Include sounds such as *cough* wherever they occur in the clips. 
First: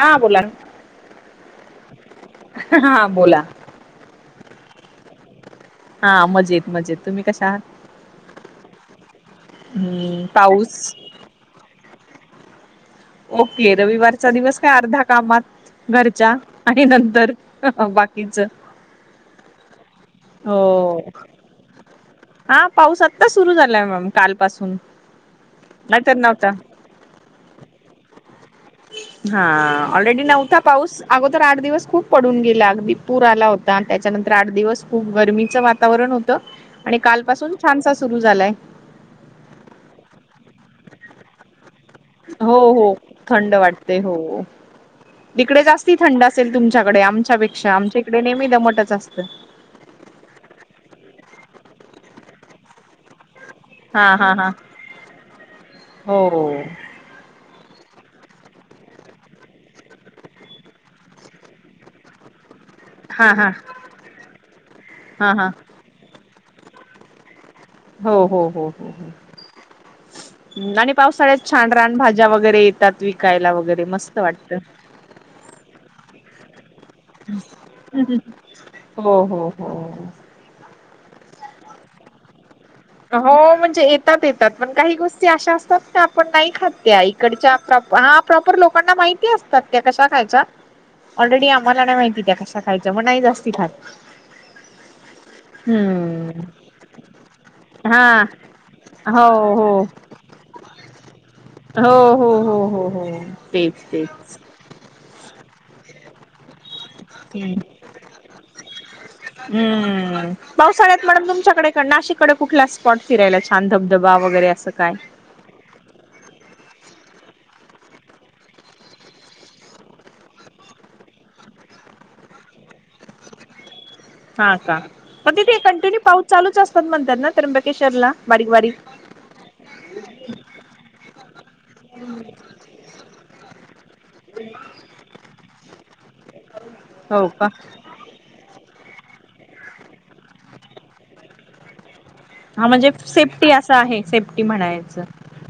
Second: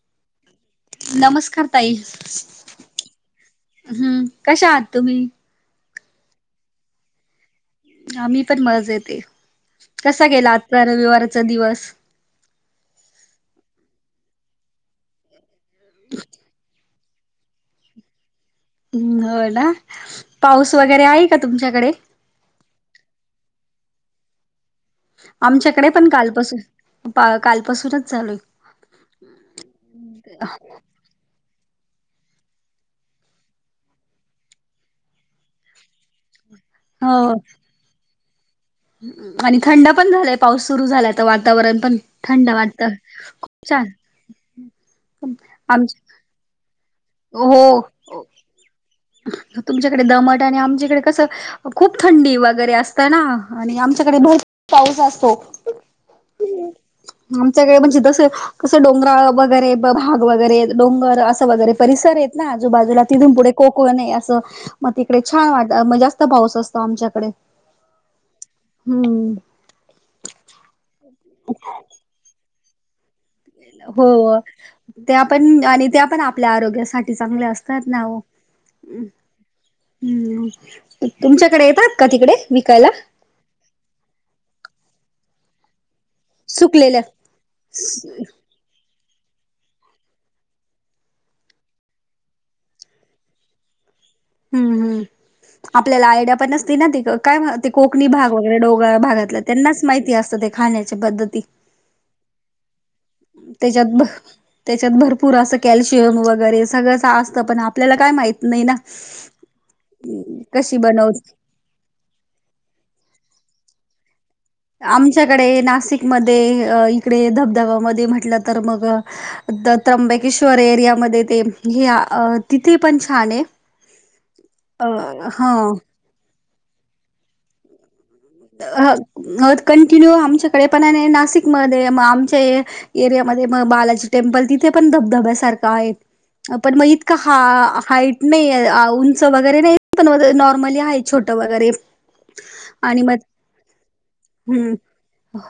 हा बोला ना. नमस्कार ताई हा बोला. हम् कशा आहात तुम्ही. हा मजेत मजेत तुम्ही कशा आहात. आम्ही पण मजज येते हम्म कसा गेला पाऊस आजचा रविवारचा दिवस. ओके रविवारचा दिवस काय अर्धा कामात घरच्या आणि नंतर. बाकीच. होय ना पाऊस हो. वगैरे आहे का तुमच्याकडे. हा पाऊस आत्ता सुरू झालाय मग काल पासून. आमच्याकडे कालपासून पा कालपासूनच चालू. हा ऑलरेडी न्हवता पाऊस. अगोदर आठ दिवस खूप पडून गेला अगदी पूर आला होता त्याच्यानंतर आठ दिवस खूप गरमीचं वातावरण होत. त आणि कालपासून हो छानसा सुरू झालाय. आणि थंड पण झालाय पाऊस सुरू झाला तर वातावरण पण. थंड हो वाटत हो थंड छान वाटते हो तिकडे आम जास्ती थंड असं चे असेल तुमच्याकडे आमच्यापेक्षा हो आमच्या इकडे नेहमी दमटच असत. तुमच्याकडे दमट आणि आमच्याकडे कसं खूप थंडी वगैरे असतं ना. आणि हा आमच्याकडे हा बहत हा पाऊस असतो हो आमच्याकडे म्हणजे जस. कसं डोंगरा वगैरे भाग वगैरे डोंगर असं वगैरे परिसर आहेत ना. आजूबाजूला हा तिथून पुढे हा कोकण आहे असं मग तिकडे हा हा छान वाटते जास्त पाऊस असतो आमच्याकडे. हो हो हो. हम्म आणि पावसाळ्यात छान रान भाज्या वगैरे येतात विकायला वगैरे मस्त हो वाटतं. त्या पण आणि त्या पण आपल्या आरोग्यासाठी. चांगले असतात ना. हो हो हो तुमच्याकडे येतात का तिकडे विकायला. हो म्हणजे येतात येतात पण काही गोष्टी अशा असतात. आपण नाही खात सुकलेल्या त्या इकडच्या प्रॉप हा हम्म प्रॉपर लोकांना माहिती असतात. त्या कशा खायच्या ऑलरेडी आम्हाला नाही माहिती त्या कश्या खायच्या मग नाही जास्त खात. हम्म हम आपल्याला आयडिया पण हम्म नसती ना तिथं काय ते. कोकणी हा भाग वगैरे डोंगर हो भागातलं हो त्यांनाच माहिती असतं ते खाण्याच्या पद्धती. हो हो हो हो हो. तेच त्याच्यात भ तेच त्याच्यात भरपूर असं कॅल्शियम वगैरे सगळंच. ता असत पण आपल्याला काय माहित नाही ना हम्म कशी पावसाळ्यात बनव मॅडम तुमच्याकडे नाशिककडे कुठला स्पॉट फिरायला छान धबधबा वगैरे. असं काय आमच्याकडे नाशिकमध्ये अ इकडे धबधबामध्ये म्हटलं तर मग. त त्र्यंबकेश्वर एरियामध्ये ते हे तिथे पण छान आहे. *inaudible* हां का अ म तिथे हा कंटिन्यू पाऊस चालूच असतात म्हणतात ना त्र्यंबकेश्वरला? बारीक बारीक अहा अ कंटिन्यू आमच्याकडे पण आणि नाशिकमध्ये म आमचे एरियामध्ये म बालाजी टेम्पल तिथे पण धबधब्यासारखं आहे. पण म इतकं हो हा का हाईट? नाही उंच वगैरे नाही पण नॉर्मली आहे छोटं वगैरे. हां म्हणजे आणि मग सेफ्टी आसं आहे सेफ्टी हम्म म्हणायचं.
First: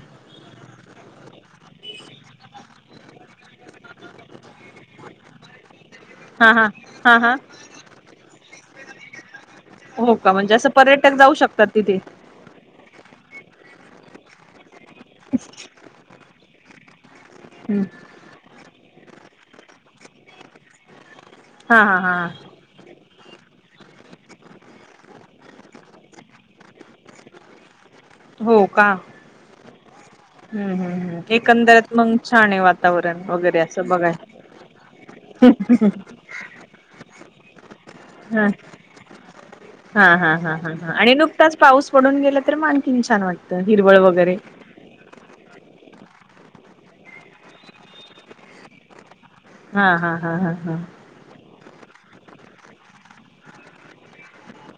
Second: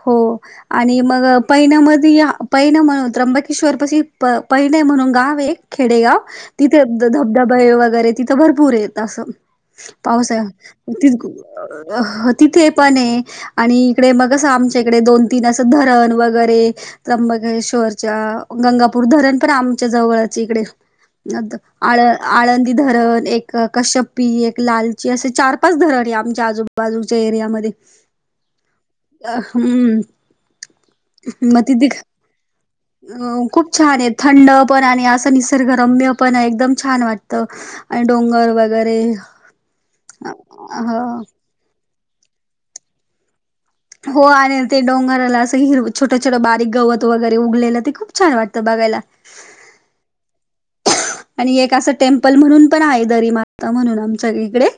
हो. आणि मग पैण्या मधी पैण म् त्र्यंबकेश्वर पाशी पैण म्हणून गाव आए. खेडेगाव हा हा तिथे हा हा धबधबे वगैरे तिथं भरपूर आहेत आसं. हो पाऊस का आहे. म्हणजे असं ती पर्यटक जाऊ शकतात तिथे अ हत तिथे पण आहे आणि इकडे मगं आमच्या इकडे दोन- तीन असं धरण वगैरे हम्म त्र्यंबकेश्वरच्या गंगापूर धरण तर आमच्या जवळच आहे इकडे. हा हा आळ हा आळंदी धरण एक कश्यपी एक लालची असे चार -पाच धरण आहे आमच्या आजूबाजूच्या एरियामध्ये. हो का? अ हम्. हम्म हम्म हम्म एकंदरत मंग छान आहे वातावरण अ वगैरे खूप असं छान आहे बगाय. थंड पण आणि आसं निसर्ग रम्य पण आहे. एकदम छान वाटतं. आणि हा डोंगर वगैरे हा. क्ताच पाऊस पडून गेला तर मग आणखीन छान वाटतं. सं हिरवळ. हो वगैरे आणि ते डोंगराला आसं हिरव छोटं छोटं बारीक गवत वगैरे उगलेलं ते खूप छान वाटतं बगायला. हा हा हा हा हा. आणि एक असं टेम्पल म्हणून पण आहे दरी माता म्हणून आमच्या इकडे.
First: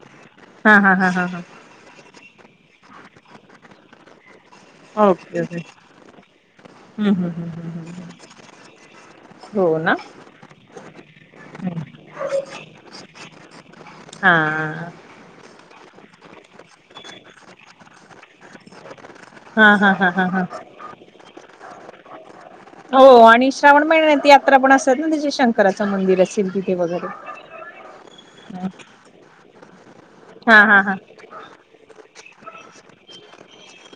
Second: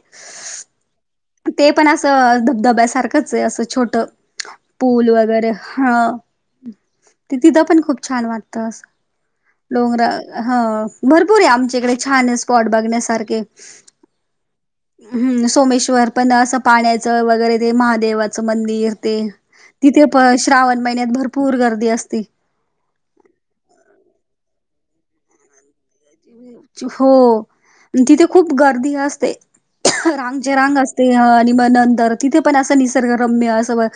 हा हा हा हा हा. ते पण आसं धबधब्यासारखंच आसं छोट. पूल ओके वगैरे ओके हा हम्म हम्म तिथं हम्म पण खूप हम्म छान वाटत आसं. हो ना डोंगर हा भरपूर आहे. आमच्या इकडे छान स्पॉट बघण्यासारखे. हां. हम्म सोमेश्वर पण असं पाण्याचं वगैरे ते महादेवाचं मंदिर. ते हा हा तिथे हा हा पण हा श्रावण महिन्यात भरपूर गर्दी असते. हो आणि श्रावण महिन्यात यात्रा पण असतात ना त्याची शंकराचं मंदिर अस हो तिथे खूप गर्दी असते. रा म्हनजे हा रांग हा हा असते अ आणि म नंतर तिथे पण असं निसर्गरम्य असं व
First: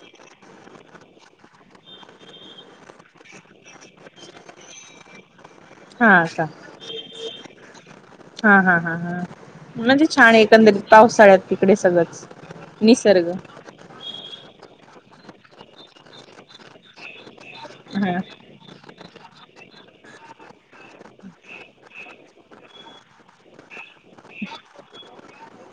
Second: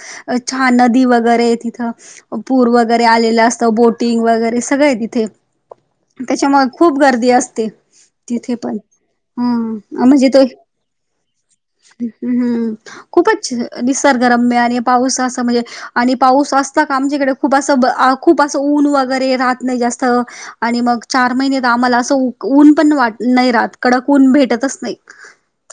छान नदी वगैरे तिथं पूर वगैरे आलेलं असत बोटिंग वगैरे सगळं आये तिथे. हा का त्याच्यामुळ खूप गर्दी आसते. हा हा हा हा म्हणजे छान एकंदरीत पाऊसाळ्यात तिकडे सगळंच. हम्म निसर्ग. खूपच निसर्गरम्य आणि पाऊस आसं म्हणजे आणि पाऊस असता का आमच्याकडे खूप आसं ब आ हा खूप आ सं ऊन वगैरे राहत नाही जास्त आणि मग चार महिने त आम्हाला आसं उ ऊन पण वाट नाही राहात कडक ऊन भेटतच नाही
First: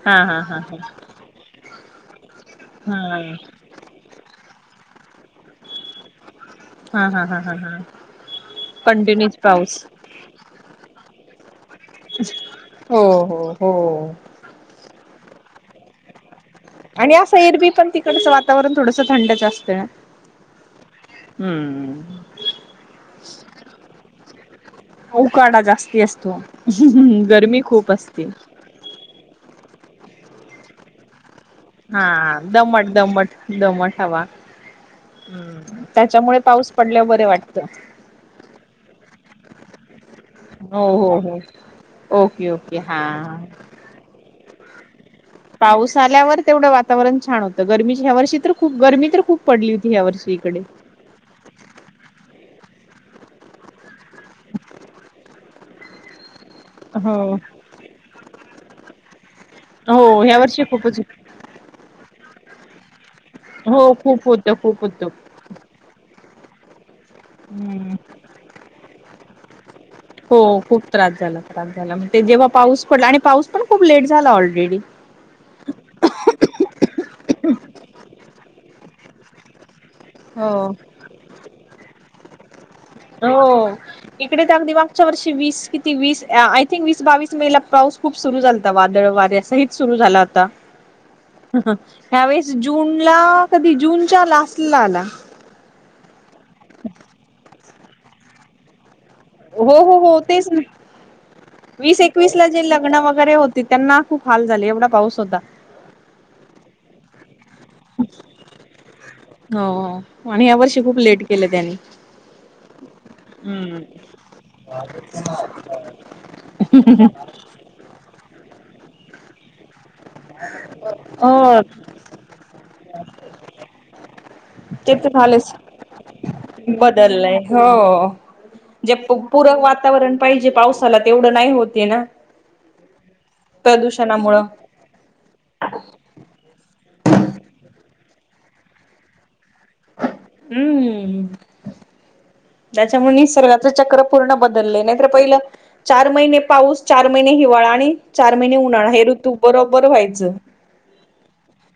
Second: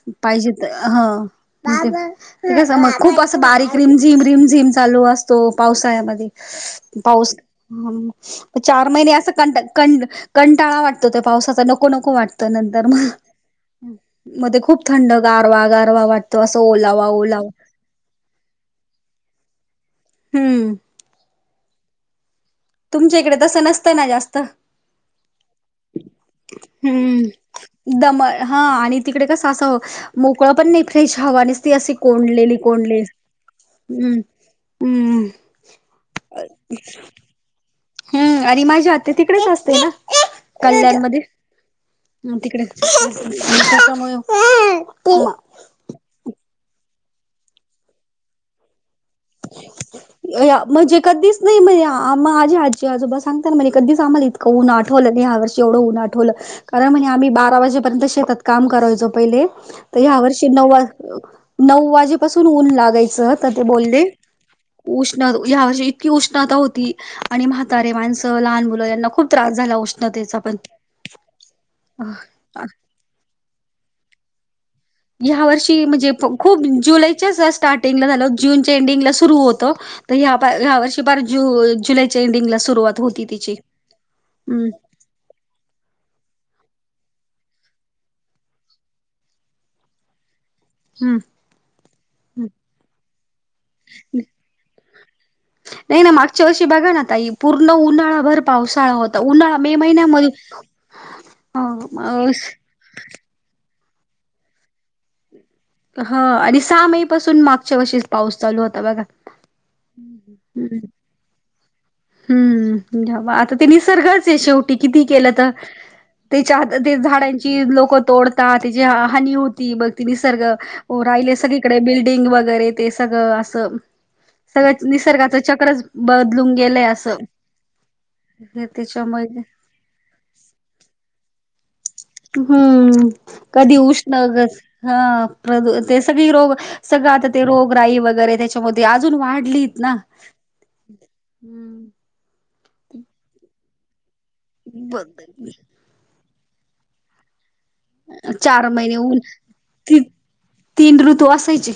हा हा पाहिजे हा त हा हं ते कस मग हा खूप असं हा बारीक रिम झिम रिम झिम चालू असतो पावसाळ्यामध्ये. हा पाऊस हा हा हा चार महिने आसं कंटिन्यूच कंटा पाऊस कंड कंटाळा वाटतो त्या पावसाचा नको नको वाटत नंतर हो म. हो हो मध्ये खूप थंड गारवा गारवा वाटतो आसं ओलावा ओलावा. तिकडच वातावरण थोडसं थंडच आसतेय. हम्म. हम्म. तुमच्या इकड तस नसत ना जास्त? उकाडा जास्ती असतो हम्म गरमी खूप दम असते. हा आणि तिकडे कस आस मोकळं पण नाही फ्रेश हावा नीस हा दमट दमट दमट हम्म हवा. हम्म हम् त्याच्यामुळे पाऊस पडल्यावर बरे वाटत. हम्म आणि माझी आत्या तिकडेच असते ना. हो हो हो हम् ओके तिकडे ओके हा. त्याच्यामुळे *unintelligible* पाऊस आल्यावर तेवढं वातावरण छान होतं गरमीच् ह्या वर्षी तर खूप गर्मी तर खूप पडली होती ह्या वर्षी इकडे. जे काधीस नई मीई आम माझे आजी आजोबा सांगताना म्हणे कधीच आम्हाला इतकं ऊन आठवलं नाही ह्या वर्ष एवड ऊन आठवलं कारण म्हणे आम्ही हो. बारा वाजेपर्यंत शेतात काम करायचो पहिले त ह्या वर्षी नऊ वाज नऊ वाजेपासून ऊन लागायचं तर ते बोलले. होत खूप होतं. उष्ण ह्या वर्षी इतकी उष्णता होती आणि म्हातारे हम्म माणस त लहान मुलं यांना खूप त्रास झाला उष्ण हो खूप त्रास झाला त्रास ञास झाला म अह, ते जेव्हा पाऊस पडला आणि पाऊस पण खूप लेट झाला ऑलरेडी. ह्या वर्षी म्हणजे प खूप जुलैच्या स स्टार्टिंगला झालं जूनच्या एंडिंगला सुरू होत. ह हो ह्या वर्षी पार जु जुलैच्या एंडिंगला सुरुवात होती तिची हम्म पुच्या वर्षी वीस किती वीस आय थिंक वीस बावीस मेला पाऊस खूप सुरू झालता वादळ वाऱ्या सहीच सुरू झाला हम्म हम्म ह्यावेेळेस जून ला कधी जूनच्या लास्टला आला. नाही ना मागच्या वर्षी बघा ना ताई पूर्ण उन्हाळा भर पावसाळा होता? उन्हाळा मे हो हो हो महिन्यामध्ये. तेच ना वीस एकवीस ला लग्न *unintelligible* वगैरे होती त्यांना खूप हाल झाली एवढा पाऊस होता. हा आणि सहा मे पासून मागच्या वर्षी पाऊस चालू होता बघा? हो हो आणि या वर्षी खूप लेट केलं त्यांनी. हम्म् आता ते निसर्गचे शेवटी किती केलं तर तेच्या हातात ते झाडां तेच लोक तोडतात त्याची हानी हो ती बघ ती निसर्ग हो राहिले हो सगळीकडे बिल्डिंग वगैरे ते सगळं असं. सगळच ते निसर्गाच चक्रच बदलून गेले आता. बदलय हो जे पु त्याच्यामुळे पुरक वातावरण पाहिजे पावसाला तेवढं नाही होते ना? हम्म कधी उष्ण प्रदूषणामुळं ह तेच. सगळी आता ते रोगराई वगैरे त्याच्यामध्ये अजून वाढली. ना हम्म त्याच्यामुळे निसर्गाच चक्र पूर्ण बदलले ब नाहीतर पहिलं. चार महिने पाऊस चार महिने हिवाळा आणि. चार महिने उन्हाळा हे ऋतू बरोबर ती व्हायच? तीन ऋतू असायचे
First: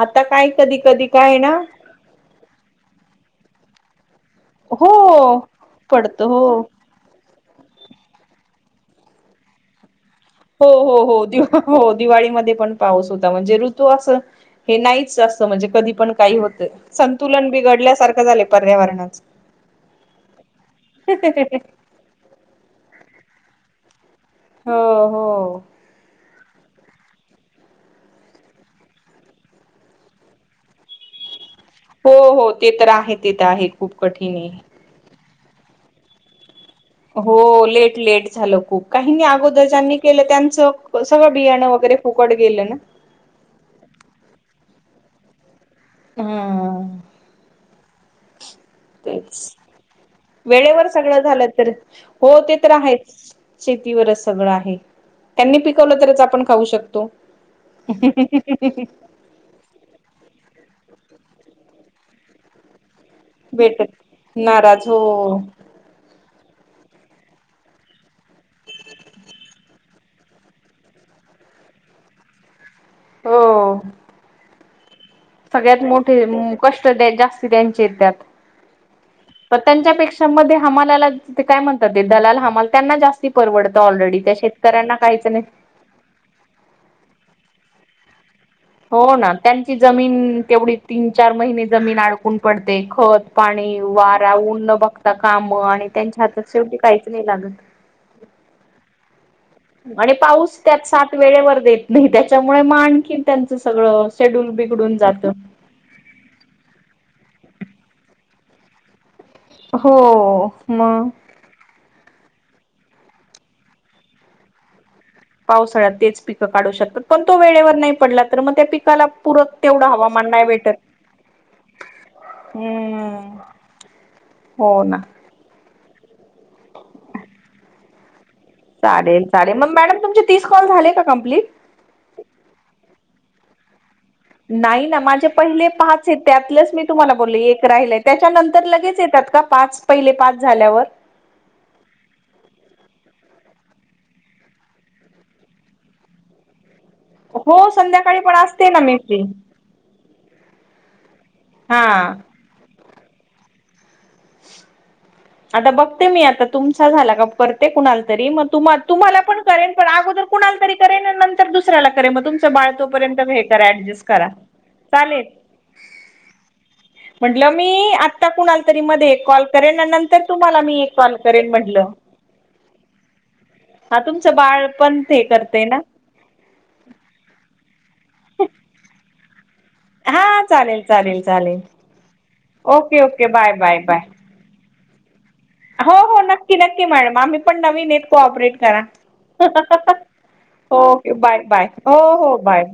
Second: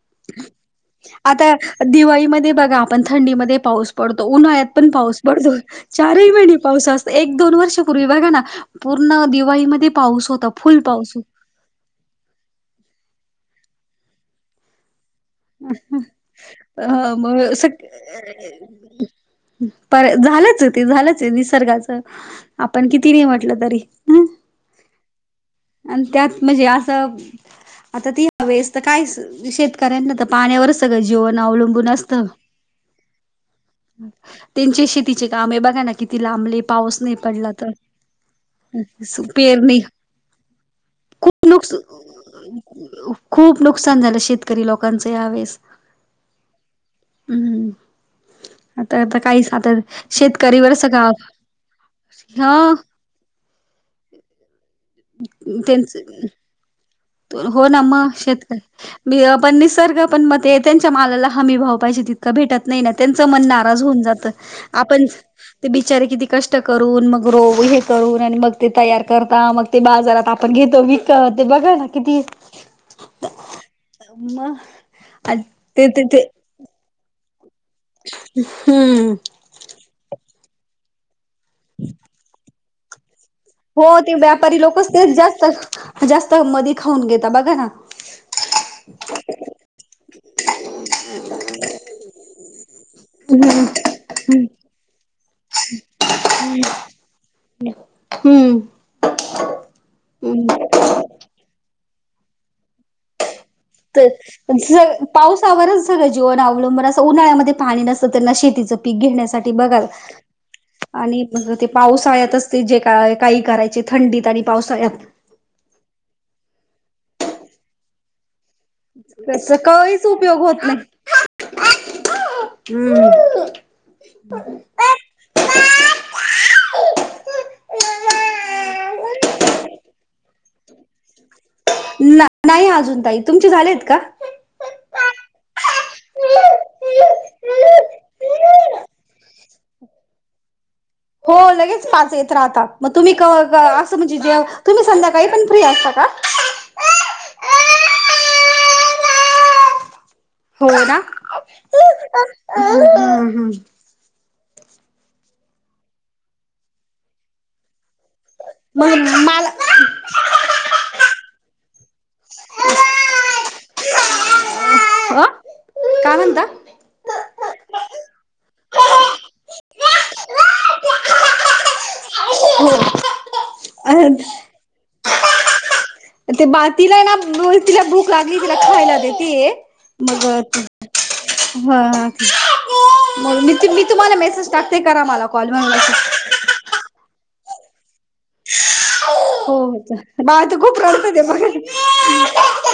आता काय कधी कधी. काय आता ना दिवाळीमध्ये बघा आपण थंडीमध्ये पाऊस पडतो उन्हाळ्यात हो पण पाऊस पडतो पडतं चारही महिने हो पाऊस असतो. एक दोन वर्षपूर्वी बघा ना पूर्ण दिवाळीमध्ये पाऊस होत हो हो हो दि हो दिवाळीमध्ये पण पाऊस होता म्हणजे ऋतू असं हे नाहीच अस म्हणजे कधी पण काही पण अ होत मग संतुलन स बिघडल्यासारखं झालय पर्यावरणाच. पर झालंच ते झालंच आहे निसर्गाचं आपण किती नाही म्हटलं तरी. हं. हो हो आणि त्यात म्हणजे असं आता ती व्यस्त तर काय शेतकऱ्यांना तर पाण्यावरच सगळं जीवन अवलंबून हो, असतं हो ते तर आहे ते तर आहे खूप कठीण आहे. त्यांचे शेतीचे काम आहे बघा ना किती लांबले पाऊस नाही हो पडला तर लेट, लेट झालं खूप काहीनी अगोदर पेरणी ज्यांनी केलं त्यांचं सगळं खूप बियाणं नुकस वगैरे फुकट गेलं ना खूप नुकसान झालं शेतकरी लोकांचं यावेळेस ह आता आता काहीच तेच आता शेतकरीवर वेळेवर सगळं झालं तर हो ते तर ह आहेच शेतीवरच सगळं आहे त्यांनी पिकवलं त्यांच तरच आपण खाऊ शकतो हो ना मग शेतकरी मी पण निसर्ग पण म ते त्यांच्या मालाला हमी भाव पाहिजे तिथ भेटत नाही ना त्यांच मन नाराज भेटत होऊन जात नाराज हो आपण ते बिचारे किती कष्ट करून मग रो हे करून आणि मग ते तयार करता मग ते बाजारात आपण घेतो विकत ते बघा ना किती हो. हा म सगळ्यात मोठे कष्ट त्या जास्ती त्यांचे आहेत त्यात हम्म तर त्यांच्या पेक्षा म ते हमालाला काय म्हणतात दलाल हमाल त्यांना जास्त हो ते व्यापारी लोकच तेच नाही जास्त जास्त मधी खाऊन घेता बघा ना हो ना त्यांची जमीन तेवढी तीन, चार महिने जमीन अडकून पडते खत पाणी वारा ऊन न बघता काम आणि त्यांच्या हातात शेवटी काहीच नाही लागत हम्म आणि पाऊस त्यात सात वेळेवर देत नाही त्याच्यामुळे म आणखी त्यांचं सगळं तर शेड्युल स बिघडून जातं पावसावरच सगळं जीवन अवलंबून असं उन्हाळ्यामध्ये पाणी नसत ना शेतीच पीक घेण्यासाठी बघाल हो मग आणि मग ते पावसाळ्यातच ते जे काय काही करायचे थंडीत आणि पावसाळ्यात पावसाळ्यात तेच पिकं काढू शकतात. पण तो वेळेवर नाही पडला तर मग त्या पिक त्याला पुरत त्याचा तेवढं काहीच हवामान उपयोग नाही होत भेटत हम्म हो ना चालेल, चालेल मग मॅडम तुमचे तीस कॉल झाले का कम्प्लीट नाही अजून ताई तुमचे झालेत का? नाही ना माझे पहिले पाच आहेत त्यातलंच मी तुम्हाला बोललो एक राहिलंय त्याच्यानंतर लगेच येतात का पाच? पहिले पाच झाल्यावर हो लगेच पाच येत राहता मग तुम्ही असं म्हणजे जे तुम्ही संध्याकाळी पण फ्री असता का? *unintelligible* हो संध्याकाळी पण असते ना मी फ्री होय ना हा ह, ह, ह *inaudible* आता बघते मी आता, तुमचा झाला का करते कुणाला तरी मग तुम्हा तुम्हाला पण करेन पण अगोदर कुणाला तरी करेन, नंतर दुसऱ्याला करेन. मग तुमचं बाळ तोपर्यंत हे करा ऍडजस्ट करा चालेल अ काय म्हणता? म्हटलं मी आत्ता कुणाल तरी हो मध्ये कॉल करेन नं तर तुम्हाला मी कॉल करेन म्हटलं हा तुमचं बाळ पण हे करतय ना ते बाळ तिलाय ना, तिला भूक लागली तिला खायला देतीये मग, हा चालेल चालेल चालेल ओके ओके मग मी, बाय बाय मी बाय तुम्हाला मेसेज टाक ते करा मला कॉल म्हणून हो हो नक्की नक्की मॅडम आम्ही पण नवीन ये. कोपरेट करा. हो हो बाळ तर खूप ओके रडत ते बाय बाय हो हो बाय. बघा